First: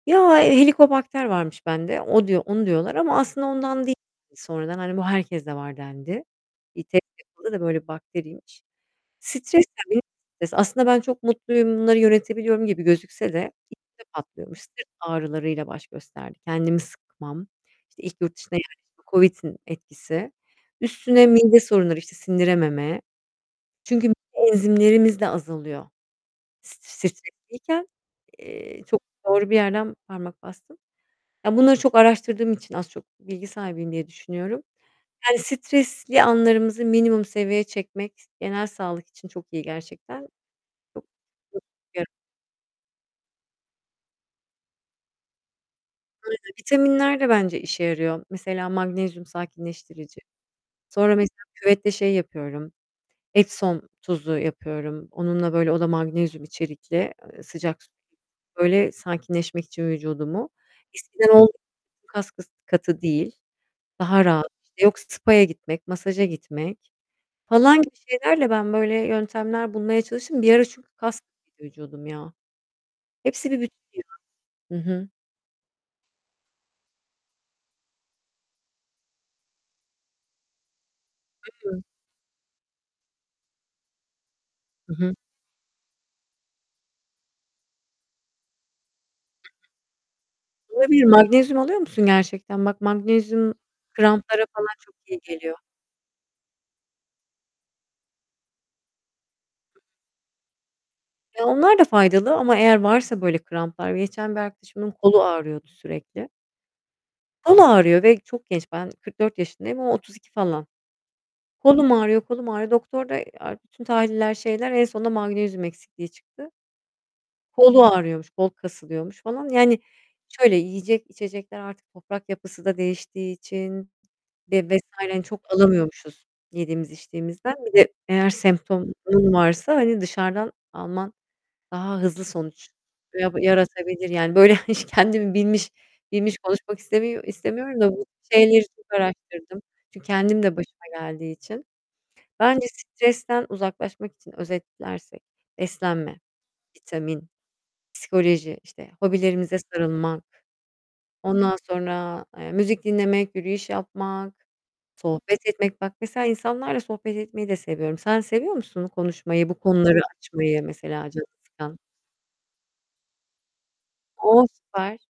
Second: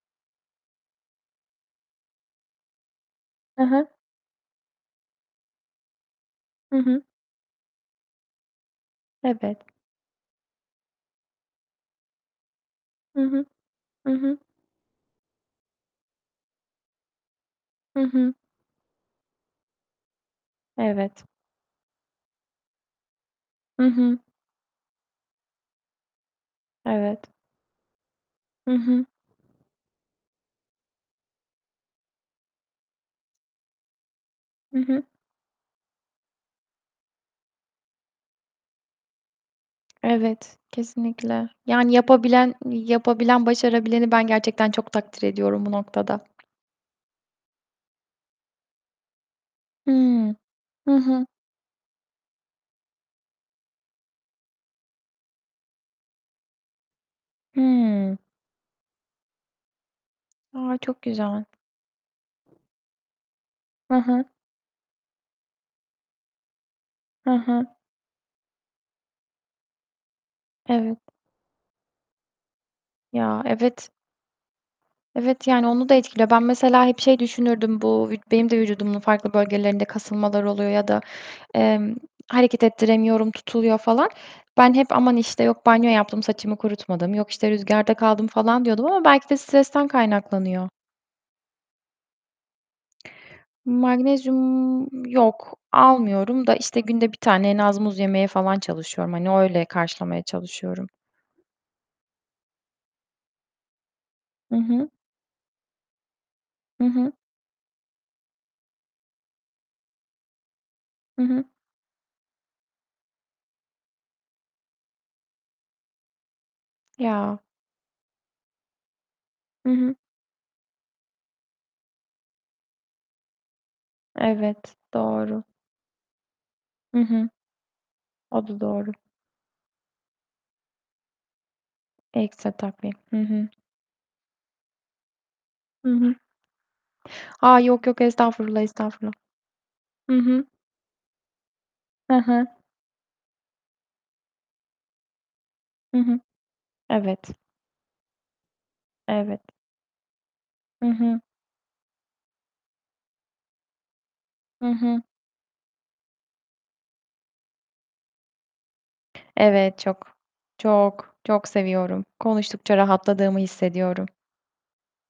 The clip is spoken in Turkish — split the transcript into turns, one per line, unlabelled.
Ya, helikobakter varmış bende. O diyor, onu diyorlar ama aslında
Hı
ondan
hı.
değil sonradan, hani, bu herkeste var dendi.
Hı
Eee, test
hı.
yapıldı da böyle bakteriymiş.
Evet.
Stres de [unintelligible] stres. Aslında ben çok mutluyum, bunları yönetebiliyorum gibi
Hı
gözükse
hı.
de içte
Hı hı.
patlıyormuş. Sırt ağrılarıyla baş gösterdi. Kendimi sıkmam.
Hı
İşte, ilk
hı.
yurt dışına yerleşme, Covid'in etkisi.
Evet.
Üstüne mide sorunları, işte, sindirememe.
Hı
Çünkü
hı.
enzimlerimiz de azalıyor.
Evet.
Stresliyken,
Hı
eee, çok
hı.
doğru bir yerden parmak bastın. Ya, bunları çok araştırdığım için az çok bilgi sahibiyim diye düşünüyorum.
Hı hı.
Yani stresli anlarımızı minimum seviyeye çekmek genel sağlık için çok iyi gerçekten.
Evet, kesinlikle. Yani
[unintelligible]
yapabilen yapabilen, başarabileni ben gerçekten çok takdir ediyorum bu noktada.
Bu arada vitaminler de bence işe yarıyor. Mesela magnezyum sakinleştirici.
Hımm, hı
Sonra
hı.
mesela küvette şey yapıyorum, epsom tuzu yapıyorum. Onunla böyle o da magnezyum içerikli, eee, sıcak
Hımm.
böyle sakinleşmek için vücudumu,
A, çok
eskiden
güzel.
olduğu gibi kaskatı değil.
Hı hı.
Daha rahat, işte, yok spaya gitmek, masaja gitmek
Hı hı.
falan gibi şeylerle ben böyle yöntemler bulmaya çalıştım. Bir ara çünkü
Evet.
kaskatıydı vücudum ya.
Ya,
Hepsi bir bütündü
evet.
ya. Hı hı.
Evet, yani, onu da etkiliyor. Ben mesela hep şey düşünürdüm: Bu benim de vücudumun farklı bölgelerinde kasılmalar oluyor ya da, eee,
Hı.
hareket ettiremiyorum, tutuluyor falan. Ben hep,
Hı hı.
"Aman, işte, yok, banyo yaptım, saçımı kurutmadım, yok, işte, rüzgarda kaldım." falan diyordum ama belki de stresten kaynaklanıyor.
Olabilir. Magnezyum alıyor musun gerçekten? Bak magnezyum kramplara falan çok
Magnezyum,
iyi
yok
geliyor.
almıyorum da, işte, bir tane en az muz yemeye falan çalışıyorum, hani, öyle karşılamaya çalışıyorum.
Ya, onlar da faydalı ama eğer varsa böyle kramplar, geçen bir
Hı hı.
arkadaşımın kolu ağrıyordu sürekli.
Hı hı.
Kolu ağrıyor ve çok genç ben 44 yaşındayım, o 32 falan.
Hı hı.
"Kolum ağrıyor, kolum ağrıyor." Doktor da, eee, aaa, bütün tahliller, şeyler en sonunda magnezyum eksikliği çıktı.
Ya.
Kolu ağrıyormuş, kol kasılıyormuş falan.
Hı
Yani
hı.
şöyle yiyecek içecekler artık toprak yapısı da değiştiği için ve
Evet,
vs. hani
doğru.
çok alamıyormuşuz yediğimiz
Hı hı.
içtiğimizden. Bir de eğer
O da doğru.
semptomun varsa, hani, dışarıdan alman daha hızlı
Ekstra
sonuç
takviye, hı
ya
hı.
yaratabilir. Yani, böyle hiç kendimi bilmiş
Hı hı.
bilmiş konuşmak istemi
A,
istemiyorum
yok,
da
yok.
bu
Estağfurullah,
şeyleri çok
estağfurullah.
araştırdım. Çünkü
Hı
kendim
hı.
de başıma geldiği için.
Hı hı.
Bence stresten uzaklaşmak için özetlersek:
Hı
Beslenme,
hı. Evet.
vitamin, psikoloji, işte,
Evet.
hobilerimize sarılmak,
Hı hı.
ondan sonra, eee, müzik dinlemek, yürüyüş yapmak,
Hı hı.
sohbet etmek, bak mesela insanlarla sohbet etmeyi de seviyorum. Sen seviyor musun konuşmayı, bu
Evet,
konuları
çok
açmayı mesela
çok
canını
çok
sıkan?
seviyorum, konuştukça rahatladığımı hissediyorum.
O süper.